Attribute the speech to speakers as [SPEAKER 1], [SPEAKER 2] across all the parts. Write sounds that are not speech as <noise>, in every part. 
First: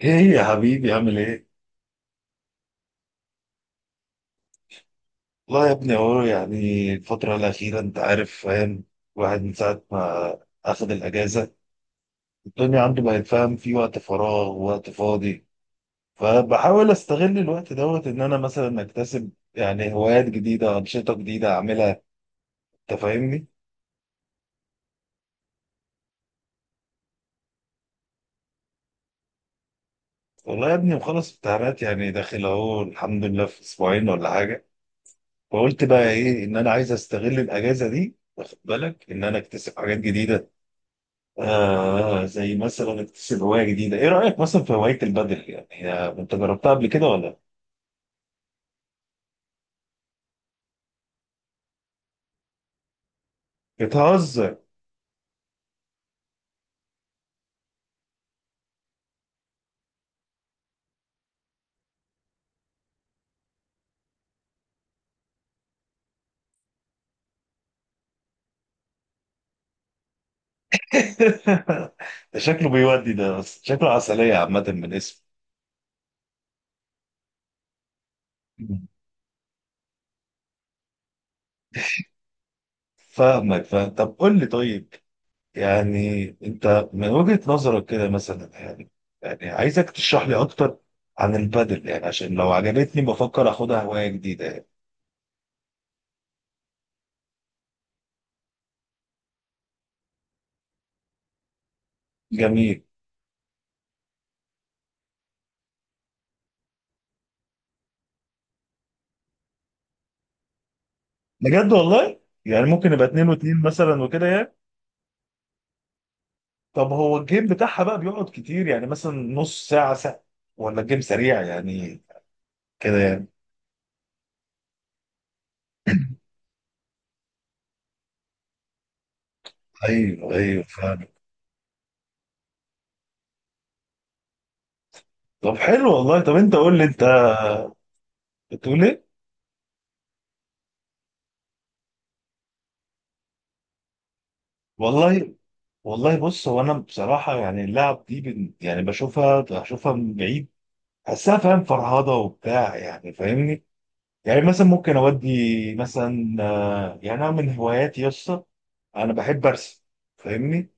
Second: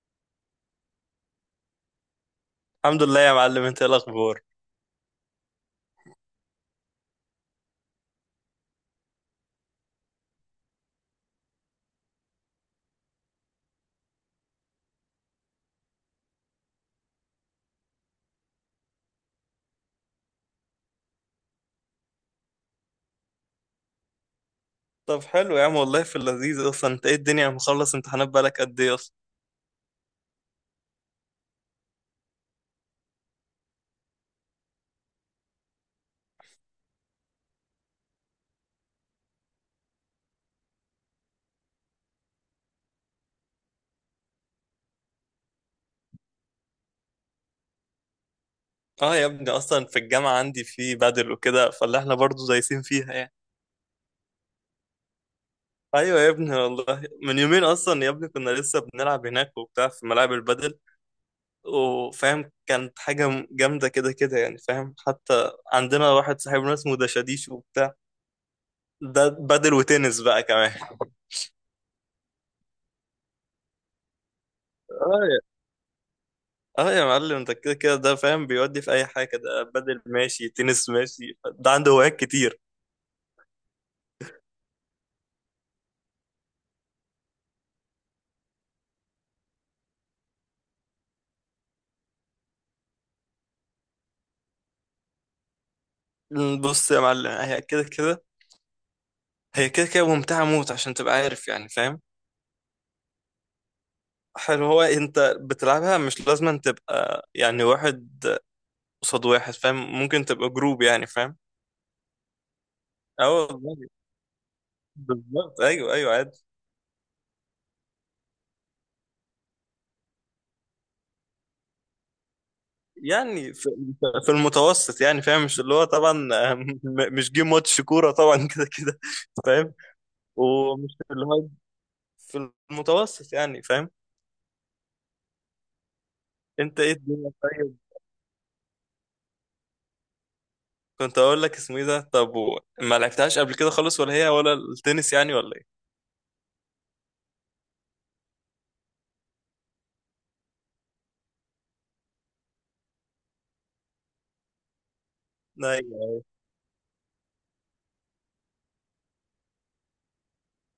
[SPEAKER 1] ايه يا حبيبي عامل ايه؟
[SPEAKER 2] الحمد لله يا معلم. انت ايه الاخبار؟
[SPEAKER 1] والله يا ابني اهو يعني الفترة الأخيرة أنت عارف فاهم. الواحد من ساعة ما أخد الأجازة الدنيا عنده بقت فاهم، في وقت فراغ ووقت فاضي. فبحاول أستغل الوقت دوت إن أنا مثلا أكتسب يعني هوايات جديدة، أنشطة جديدة أعملها. أنت فاهمني؟
[SPEAKER 2] طب حلو يا عم والله في اللذيذ اصلا. انت ايه الدنيا؟ مخلص امتحانات بقالك قد ايه اصلا؟
[SPEAKER 1] والله يا ابني مخلص امتحانات، يعني داخل أهو الحمد لله في أسبوعين ولا حاجة. فقلت بقى إيه، إن أنا عايز أستغل الأجازة دي، واخد بالك، إن أنا أكتسب حاجات جديدة. آه، زي مثلا اكتسب هواية جديدة. ايه رأيك مثلا في هواية البدل؟ يعني انت جربتها قبل كده ولا؟
[SPEAKER 2] اه يا ابني اصلا في الجامعه عندي في بدل وكده، فاللي احنا برضو دايسين فيها يعني.
[SPEAKER 1] بتهزر.
[SPEAKER 2] ايوه يا ابني والله، من يومين اصلا يا ابني كنا لسه بنلعب هناك وبتاع في ملاعب البدل وفاهم، كانت حاجه جامده كده كده يعني فاهم. حتى عندنا واحد صاحبنا اسمه دشاديش وبتاع، ده بدل وتنس بقى كمان.
[SPEAKER 1] <laughs> ده شكله بيودي ده، بس شكله عسلية عامة من اسمه.
[SPEAKER 2] اه يا معلم، انت كده كده ده فاهم، بيودي في اي حاجه. ده بدل ماشي، تنس ماشي، ده عنده هوايات كتير.
[SPEAKER 1] فاهمك فاهم. طب قول لي، طيب يعني انت من وجهة نظرك كده مثلا، يعني يعني عايزك تشرح لي اكتر عن البدل، يعني عشان لو عجبتني بفكر اخدها هواية جديدة يعني.
[SPEAKER 2] بص يا معلم، هي كده كده ممتعه موت عشان تبقى عارف يعني فاهم.
[SPEAKER 1] جميل.
[SPEAKER 2] حلو، هو انت بتلعبها مش لازم أن تبقى يعني واحد قصاد واحد فاهم، ممكن تبقى جروب يعني فاهم.
[SPEAKER 1] بجد والله؟ يعني ممكن يبقى اتنين
[SPEAKER 2] اه
[SPEAKER 1] واتنين
[SPEAKER 2] والله
[SPEAKER 1] مثلا وكده يعني؟
[SPEAKER 2] بالظبط، ايوه ايوه عادي.
[SPEAKER 1] طب هو الجيم بتاعها بقى بيقعد كتير، يعني مثلا نص ساعة، ساعة؟ ولا الجيم سريع يعني كده يعني؟
[SPEAKER 2] يعني في المتوسط يعني فاهم، مش اللي هو طبعا <laughs> مش جيم ماتش كوره طبعا <laughs> كده كده فاهم.
[SPEAKER 1] ايوه ايوه
[SPEAKER 2] ومش
[SPEAKER 1] فاهم.
[SPEAKER 2] اللي هو في المتوسط يعني فاهم.
[SPEAKER 1] طب حلو والله. طب انت قول
[SPEAKER 2] انت
[SPEAKER 1] لي،
[SPEAKER 2] ايه
[SPEAKER 1] انت
[SPEAKER 2] الدنيا طيب؟
[SPEAKER 1] بتقول ايه؟
[SPEAKER 2] كنت اقول لك اسمه ايه ده، طب ما لعبتهاش قبل كده خالص؟ ولا هي ولا التنس
[SPEAKER 1] والله
[SPEAKER 2] يعني ولا ايه؟
[SPEAKER 1] والله بص، هو انا بصراحة يعني اللعب دي يعني بشوفها، من بعيد، بحسها فاهم فرهضة وبتاع، يعني فاهمني. يعني مثلا ممكن اودي
[SPEAKER 2] ايوه
[SPEAKER 1] مثلا، يعني انا من هواياتي يسطا، انا بحب ارسم، فاهمني،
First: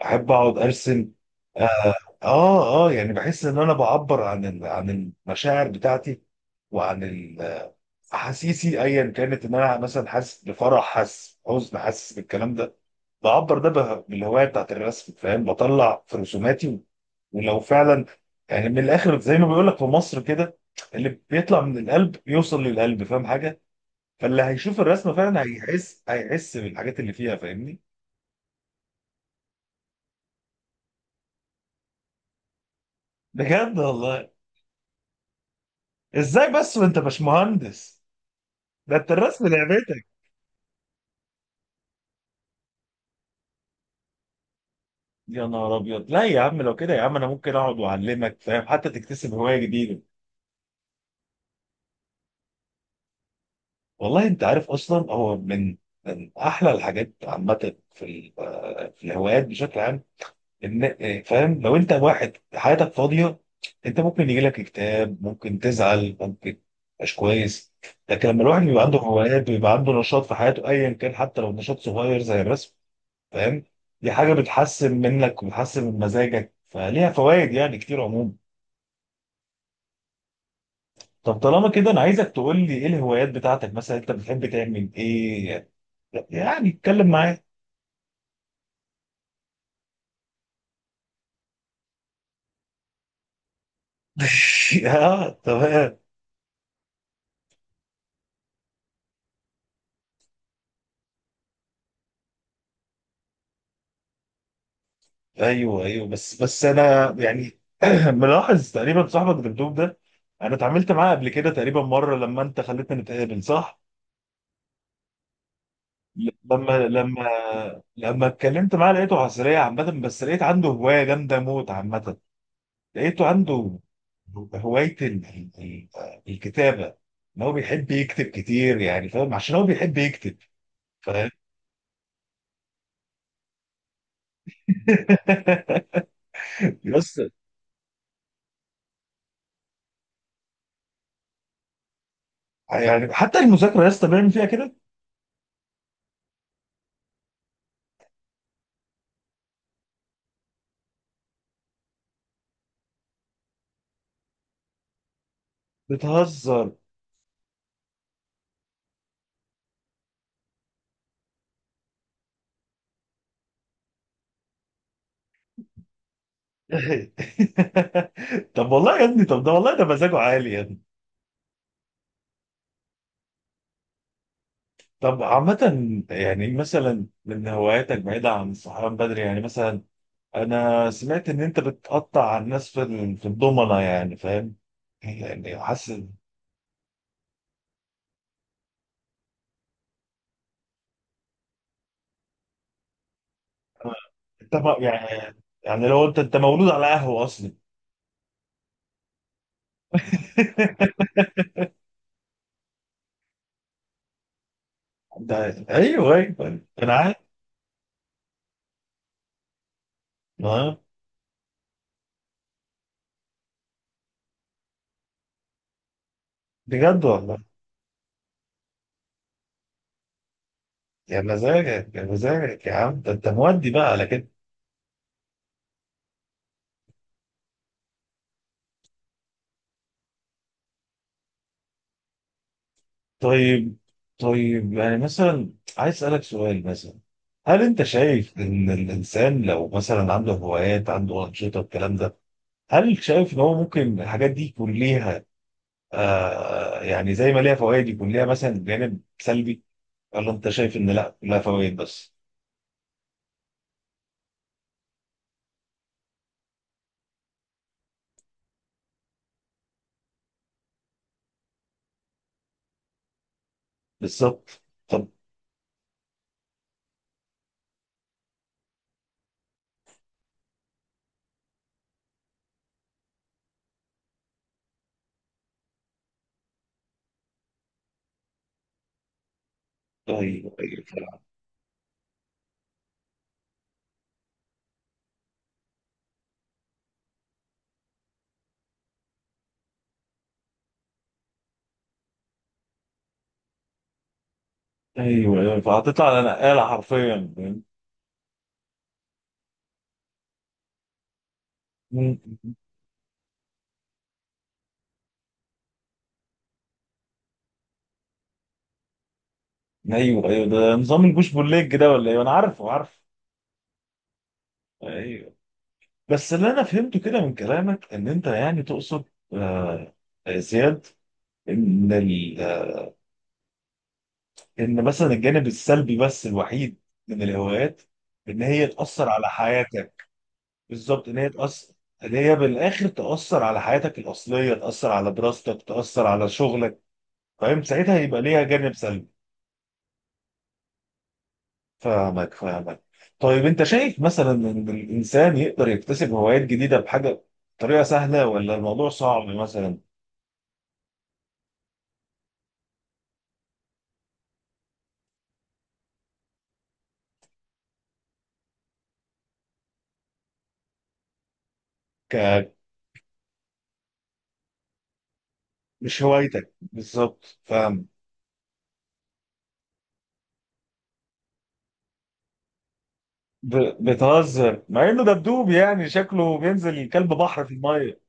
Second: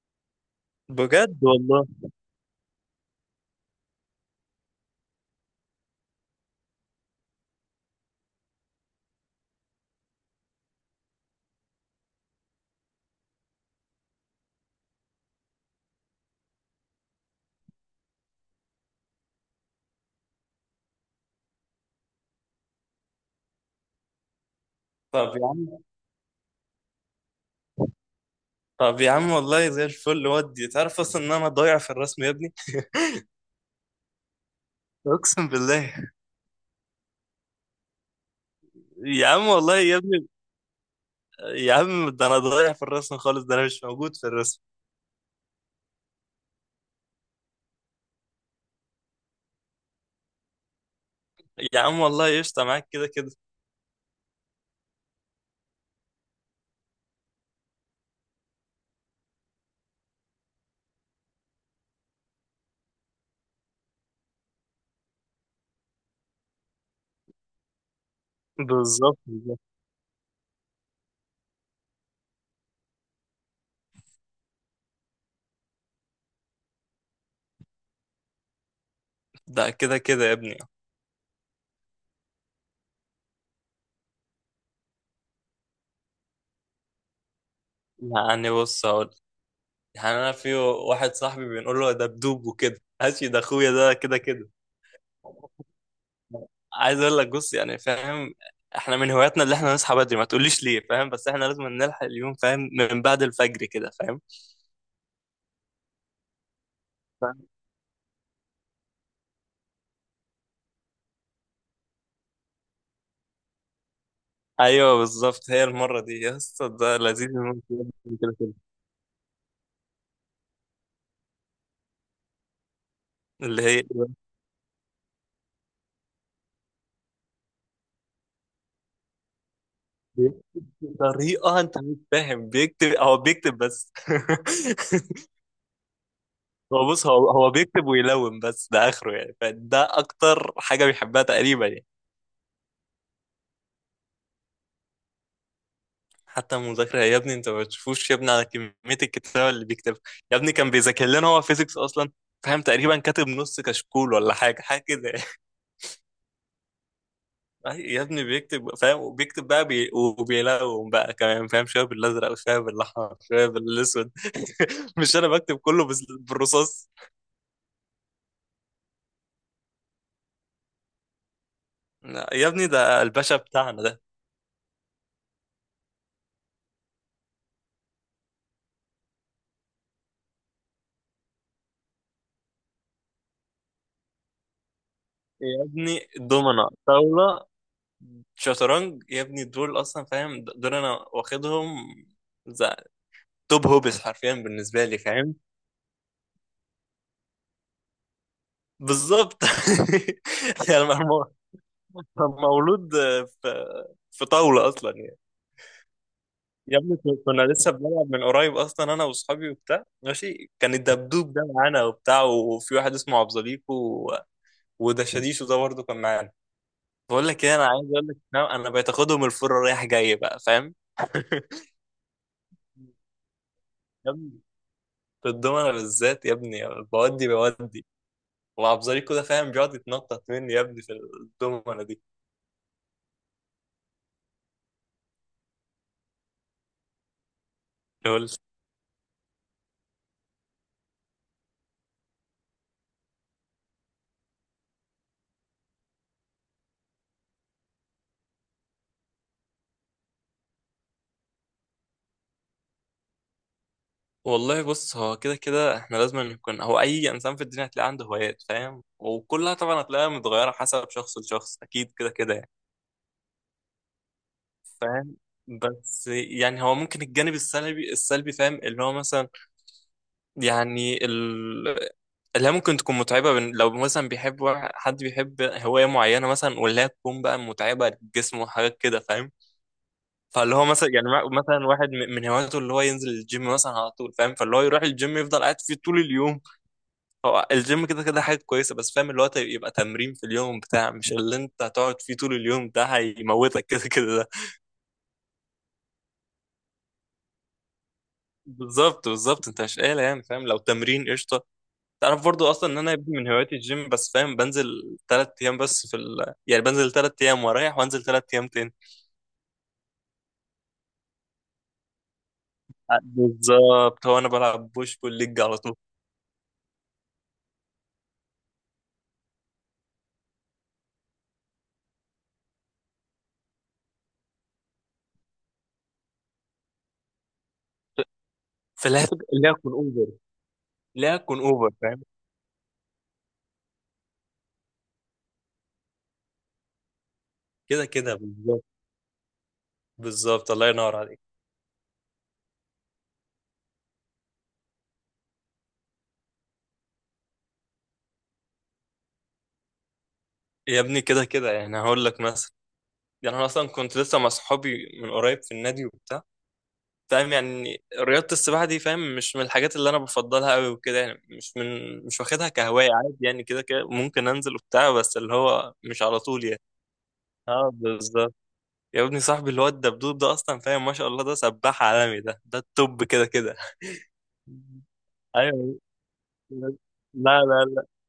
[SPEAKER 1] بحب اقعد ارسم.
[SPEAKER 2] بجد والله.
[SPEAKER 1] اه. اه، يعني بحس ان انا بعبر عن عن المشاعر بتاعتي، وعن احاسيسي ايا كانت. ان انا مثلا حاسس بفرح، حاسس حزن، حاسس بالكلام ده، بعبر بالهوايه بتاعت الرسم، فاهم، بطلع في رسوماتي. ولو فعلا، يعني من الاخر، زي ما بيقول لك في مصر كده، اللي بيطلع من القلب يوصل للقلب، فاهم حاجه، فاللي هيشوف الرسمه
[SPEAKER 2] طب
[SPEAKER 1] فعلا
[SPEAKER 2] يا عم،
[SPEAKER 1] هيحس، بالحاجات اللي فيها، فاهمني؟
[SPEAKER 2] طب يا عم والله زي الفل. ودي تعرف اصلا ان انا ضايع في الرسم يا ابني،
[SPEAKER 1] بجد والله؟
[SPEAKER 2] اقسم بالله.
[SPEAKER 1] ازاي بس وانت باشمهندس؟ ده انت
[SPEAKER 2] يا
[SPEAKER 1] الرسم
[SPEAKER 2] عم والله يا
[SPEAKER 1] لعبتك.
[SPEAKER 2] ابني، يا عم ده انا ضايع في الرسم خالص، ده انا مش موجود في الرسم.
[SPEAKER 1] يا نهار ابيض، لا يا عم، لو كده يا عم انا ممكن اقعد واعلمك فاهم، حتى تكتسب هوايه جديده.
[SPEAKER 2] يا عم والله قشطه معاك كده كده.
[SPEAKER 1] والله انت عارف اصلا، هو من احلى الحاجات عامه في في الهوايات بشكل عام، ان فاهم، لو انت واحد حياتك فاضيه انت ممكن يجي لك اكتئاب، ممكن تزعل، ممكن مش كويس. لكن لما الواحد بيبقى عنده
[SPEAKER 2] بالظبط
[SPEAKER 1] هوايات
[SPEAKER 2] بالظبط.
[SPEAKER 1] بيبقى عنده نشاط في حياته، ايا كان، حتى لو نشاط صغير زي الرسم. فاهم، دي حاجه بتحسن منك وبتحسن من مزاجك، فليها فوائد يعني كتير عموما.
[SPEAKER 2] ده كده كده يا ابني.
[SPEAKER 1] طب طالما كده انا عايزك تقول لي ايه الهوايات بتاعتك، مثلا انت بتحب تعمل ايه؟ يعني اتكلم معايا.
[SPEAKER 2] يعني بص هقول، يعني انا في واحد صاحبي بنقول له ده بدوب وكده ماشي، ده اخويا ده كده كده.
[SPEAKER 1] <laughs> اه تمام.
[SPEAKER 2] عايز اقول لك، بص يعني فاهم، احنا من هواياتنا اللي احنا نصحى بدري. ما تقوليش ليه فاهم، بس احنا لازم نلحق اليوم فاهم، من بعد الفجر كده فاهم.
[SPEAKER 1] ايوه ايوه، بس انا
[SPEAKER 2] فاهم.
[SPEAKER 1] يعني <clears throat> ملاحظ تقريبا صاحبك دبدوب ده، انا اتعاملت معاه قبل كده تقريبا مره لما انت خليتنا نتقابل، صح؟
[SPEAKER 2] ايوه بالظبط، هي المره دي
[SPEAKER 1] ل-
[SPEAKER 2] يا اسطى
[SPEAKER 1] لما
[SPEAKER 2] ده لذيذ موت.
[SPEAKER 1] لما لما
[SPEAKER 2] كده كده
[SPEAKER 1] اتكلمت معاه لقيته عسلية عامة، بس لقيت عنده هواية جامدة موت عامة. لقيته
[SPEAKER 2] اللي
[SPEAKER 1] عنده
[SPEAKER 2] هي
[SPEAKER 1] هواية الكتابة، ان هو بيحب يكتب كتير، يعني فاهم، عشان هو بيحب يكتب. فاهم.
[SPEAKER 2] طريقه. انت مش فاهم، بيكتب، هو بيكتب بس <laughs>
[SPEAKER 1] <laughs>
[SPEAKER 2] هو بص،
[SPEAKER 1] بس
[SPEAKER 2] هو هو بيكتب ويلون بس، ده اخره يعني، فده اكتر حاجه بيحبها تقريبا يعني.
[SPEAKER 1] يعني حتى المذاكرة يا اسطى بيعمل فيها كده.
[SPEAKER 2] حتى المذاكرة يا ابني، انت ما بتشوفوش يا ابني على كمية الكتابة اللي بيكتبها. يا ابني كان بيذاكر لنا هو فيزيكس اصلا فاهم، تقريبا كاتب نص كشكول ولا حاجة، حاجة كده <laughs> يعني.
[SPEAKER 1] بتهزر.
[SPEAKER 2] يا ابني بيكتب فاهم، وبيكتب بقى بي... وبيلون بقى كمان فاهم، شوية بالازرق وشوية بالاحمر شوية بالاسود <laughs> مش انا بكتب كله بالرصاص.
[SPEAKER 1] <laughs> طب والله يا ابني، طب ده والله ده مزاجه عالي يا ابني.
[SPEAKER 2] لا، يا ابني ده الباشا بتاعنا ده.
[SPEAKER 1] طب عامة يعني مثلا من هواياتك بعيدة عن الصحيان بدري، يعني مثلا أنا سمعت إن أنت بتقطع على الناس في في الضمنة، يعني فاهم، يعني
[SPEAKER 2] يا ابني
[SPEAKER 1] حاسس.
[SPEAKER 2] دومنا، طاولة، شطرنج يا ابني، دول اصلا فاهم، دول انا واخدهم زي توب هوبس حرفيا
[SPEAKER 1] انت ما-
[SPEAKER 2] بالنسبة لي فاهم.
[SPEAKER 1] يعني، يعني لو انت مولود على قهوه اصلا.
[SPEAKER 2] بالظبط <laughs> يعني
[SPEAKER 1] <laughs>
[SPEAKER 2] مولود في في طاولة أصلا يعني.
[SPEAKER 1] ده ايوه ايوه
[SPEAKER 2] يا
[SPEAKER 1] انا
[SPEAKER 2] ابني
[SPEAKER 1] عارف.
[SPEAKER 2] كنا لسه بنلعب من قريب أصلا أنا وأصحابي وبتاع ماشي، كان
[SPEAKER 1] اه.
[SPEAKER 2] الدبدوب ده معانا وبتاع، وفي واحد اسمه عبد زليكو وده شاديشو ده برضه كان معانا.
[SPEAKER 1] بجد
[SPEAKER 2] بقول
[SPEAKER 1] والله.
[SPEAKER 2] لك إيه، أنا عايز أقول لك إن أنا بقيت آخدهم الفرة رايح جاي بقى فاهم
[SPEAKER 1] يا
[SPEAKER 2] <laughs>
[SPEAKER 1] مزاجك، يا عم، ده انت مودي بقى على
[SPEAKER 2] يا
[SPEAKER 1] كده.
[SPEAKER 2] ابني في الدومنة بالذات يا ابني، بودي. وعبد زليكو ده فاهم بيقعد يتنطط مني يا ابني في الدومنة
[SPEAKER 1] طيب، طيب يعني مثلا عايز اسالك سؤال مثلا، هل انت
[SPEAKER 2] دي.
[SPEAKER 1] شايف ان الانسان لو مثلا عنده هوايات، عنده انشطه، الكلام ده، هل شايف ان هو ممكن الحاجات دي يكون ليها، آه يعني زي ما ليها فوائد يكون ليها مثلا جانب سلبي؟ ولا انت شايف ان لا، لها فوائد بس؟
[SPEAKER 2] والله بص، هو كده كده احنا لازم نكون، هو اي انسان في الدنيا هتلاقي عنده هوايات فاهم، وكلها طبعا هتلاقيها متغيره حسب شخص لشخص، اكيد كده كده يعني
[SPEAKER 1] بالظبط. طب
[SPEAKER 2] فاهم. بس يعني هو ممكن الجانب السلبي فاهم اللي هو مثلا، يعني ال... اللي هي ممكن تكون متعبه بن... لو مثلا بيحب حد بيحب هوايه معينه مثلا، واللي هي تكون بقى متعبه للجسم وحاجات كده فاهم. فاللي
[SPEAKER 1] ايوه
[SPEAKER 2] هو
[SPEAKER 1] ايوه
[SPEAKER 2] مثلا يعني،
[SPEAKER 1] فعلا.
[SPEAKER 2] مثلا واحد من هواياته اللي هو ينزل الجيم مثلا على طول فاهم، فاللي هو يروح الجيم يفضل قاعد فيه طول اليوم. هو الجيم كده كده حاجة كويسة، بس فاهم اللي هو يبقى تمرين في اليوم بتاع مش اللي انت هتقعد فيه طول اليوم، ده هيموتك كده كده ده.
[SPEAKER 1] ايوه ايوه فهتطلع على نقاله حرفيا، فاهم؟
[SPEAKER 2] بالظبط بالظبط، انت مش قايل يعني فاهم، لو تمرين قشطة.
[SPEAKER 1] مم.
[SPEAKER 2] تعرف برضو اصلا ان انا يبدو من هواياتي الجيم، بس فاهم بنزل تلات ايام بس في ال... يعني بنزل تلات ايام واريح وانزل تلات ايام تاني.
[SPEAKER 1] ايوه ايوه، ده نظام البوش بول ليج ده ولا ايه؟ انا عارفه عارفه.
[SPEAKER 2] بالظبط، هو انا بلعب بوش بول
[SPEAKER 1] ايوه.
[SPEAKER 2] ليج على طول.
[SPEAKER 1] بس اللي انا فهمته كده من كلامك ان انت يعني تقصد، آه زياد، ان ال... آه، ان مثلا الجانب السلبي بس الوحيد من الهوايات، ان هي
[SPEAKER 2] فلا،
[SPEAKER 1] تاثر على
[SPEAKER 2] لا اكون
[SPEAKER 1] حياتك.
[SPEAKER 2] اوفر،
[SPEAKER 1] بالظبط،
[SPEAKER 2] لا
[SPEAKER 1] ان هي
[SPEAKER 2] اكون اوفر
[SPEAKER 1] تاثر،
[SPEAKER 2] فاهم.
[SPEAKER 1] ان هي بالاخر تاثر على حياتك الاصليه، تاثر على دراستك، تاثر على شغلك، فاهم،
[SPEAKER 2] كده
[SPEAKER 1] ساعتها
[SPEAKER 2] كده
[SPEAKER 1] يبقى ليها
[SPEAKER 2] بالظبط،
[SPEAKER 1] جانب سلبي.
[SPEAKER 2] بالظبط الله ينور عليك.
[SPEAKER 1] فاهمك فاهمك. طيب انت شايف مثلا ان الانسان يقدر يكتسب هوايات جديده بحاجه، بطريقه سهله، ولا الموضوع صعب مثلا؟
[SPEAKER 2] يا ابني كده كده يعني هقول لك مثلا، يعني انا اصلا كنت لسه مع صحابي من قريب في النادي وبتاع فاهم. يعني رياضة السباحة دي فاهم، مش من الحاجات اللي انا بفضلها قوي وكده يعني، مش من، مش
[SPEAKER 1] ك
[SPEAKER 2] واخدها كهواية. عادي يعني كده كده ممكن انزل وبتاع، بس اللي هو
[SPEAKER 1] مش
[SPEAKER 2] مش على طول
[SPEAKER 1] هوايتك
[SPEAKER 2] يعني.
[SPEAKER 1] بالظبط،
[SPEAKER 2] اه
[SPEAKER 1] فاهم.
[SPEAKER 2] بالظبط. يا ابني صاحبي اللي هو الدبدوب ده اصلا فاهم، ما شاء الله ده سباح عالمي، ده ده التوب كده
[SPEAKER 1] ب...
[SPEAKER 2] كده.
[SPEAKER 1] بتهزر، مع انه دبدوب
[SPEAKER 2] ايوه
[SPEAKER 1] يعني شكله
[SPEAKER 2] لا،
[SPEAKER 1] بينزل كلب
[SPEAKER 2] لا
[SPEAKER 1] بحر في
[SPEAKER 2] لا،
[SPEAKER 1] الميه.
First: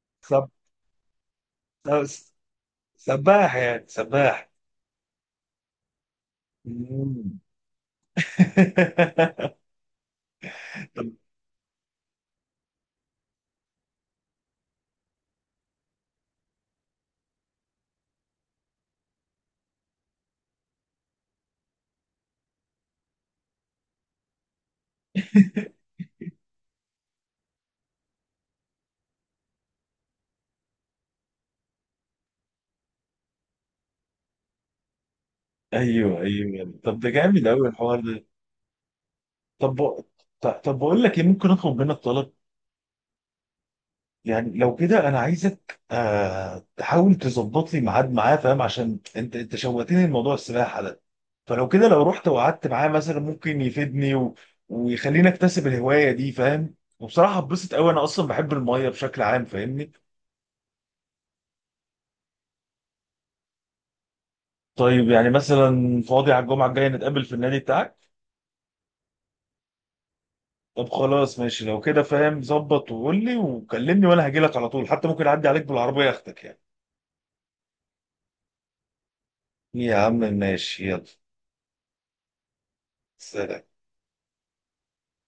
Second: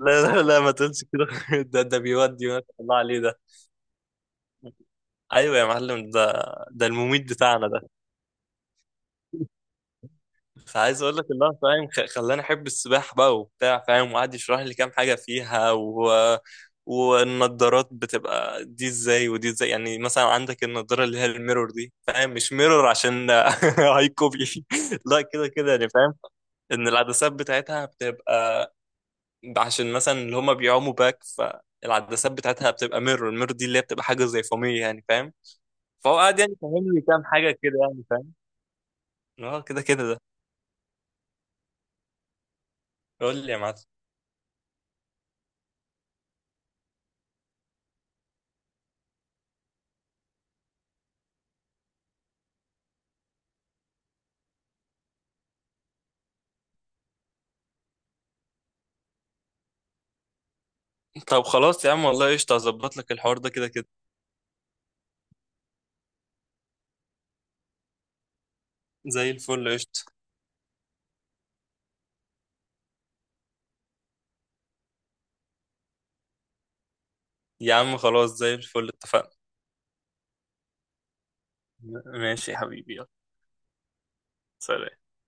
[SPEAKER 2] لا لا،
[SPEAKER 1] سب...
[SPEAKER 2] لا ما تقولش كده <laughs> ده ده
[SPEAKER 1] سب-
[SPEAKER 2] بيودي ما شاء الله عليه ده.
[SPEAKER 1] سباح، يعني سباح.
[SPEAKER 2] ايوه يا معلم، ده ده المميت
[SPEAKER 1] مم.
[SPEAKER 2] بتاعنا ده.
[SPEAKER 1] <laughs>
[SPEAKER 2] فعايز
[SPEAKER 1] طب
[SPEAKER 2] اقول لك الله فاهم، خلاني احب السباحه بقى وبتاع فاهم، وقعد يشرح لي كام حاجه فيها و... والنضارات بتبقى دي ازاي ودي ازاي. يعني مثلا عندك النضاره اللي هي الميرور دي فاهم، مش ميرور عشان <laughs> هاي كوبي، لا كده كده يعني فاهم، ان العدسات بتاعتها بتبقى عشان مثلا اللي هما بيعوموا باك، فالعدسات بتاعتها بتبقى ميرور. الميرور دي اللي هي بتبقى حاجه زي فوميه يعني فاهم. فهو
[SPEAKER 1] ايوه
[SPEAKER 2] قاعد يعني
[SPEAKER 1] ايوه يعني.
[SPEAKER 2] فاهم
[SPEAKER 1] طب
[SPEAKER 2] لي
[SPEAKER 1] ده
[SPEAKER 2] كام
[SPEAKER 1] جامد
[SPEAKER 2] حاجه
[SPEAKER 1] قوي
[SPEAKER 2] كده
[SPEAKER 1] الحوار
[SPEAKER 2] يعني
[SPEAKER 1] ده.
[SPEAKER 2] فاهم. اه كده
[SPEAKER 1] طب
[SPEAKER 2] كده ده.
[SPEAKER 1] طب بقول لك ايه، ممكن اطلب منك طلب؟
[SPEAKER 2] قول لي يا معلم.
[SPEAKER 1] يعني لو كده انا عايزك آه تحاول تظبط لي ميعاد معاه، فاهم، عشان انت شوقتني لموضوع السباحه ده، فلو كده لو رحت وقعدت معاه مثلا ممكن يفيدني و... ويخليني اكتسب الهوايه دي، فاهم، وبصراحه اتبسط قوي، انا اصلا بحب الميه بشكل عام، فاهمني.
[SPEAKER 2] طب خلاص يا عم والله قشطة، هظبط لك الحوار ده كده كده.
[SPEAKER 1] طيب يعني مثلا فاضي على الجمعه الجايه نتقابل في النادي بتاعك؟
[SPEAKER 2] زي الفل قشطة.
[SPEAKER 1] طب خلاص ماشي لو كده، فاهم، ظبط وقول لي وكلمني وانا هجيلك على طول، حتى ممكن اعدي عليك بالعربيه اخدك يعني.
[SPEAKER 2] يا عم خلاص زي الفل، اتفقنا.
[SPEAKER 1] يا عم ماشي، يلا.
[SPEAKER 2] ماشي يا حبيبي، يلا.
[SPEAKER 1] سلام.
[SPEAKER 2] سلام.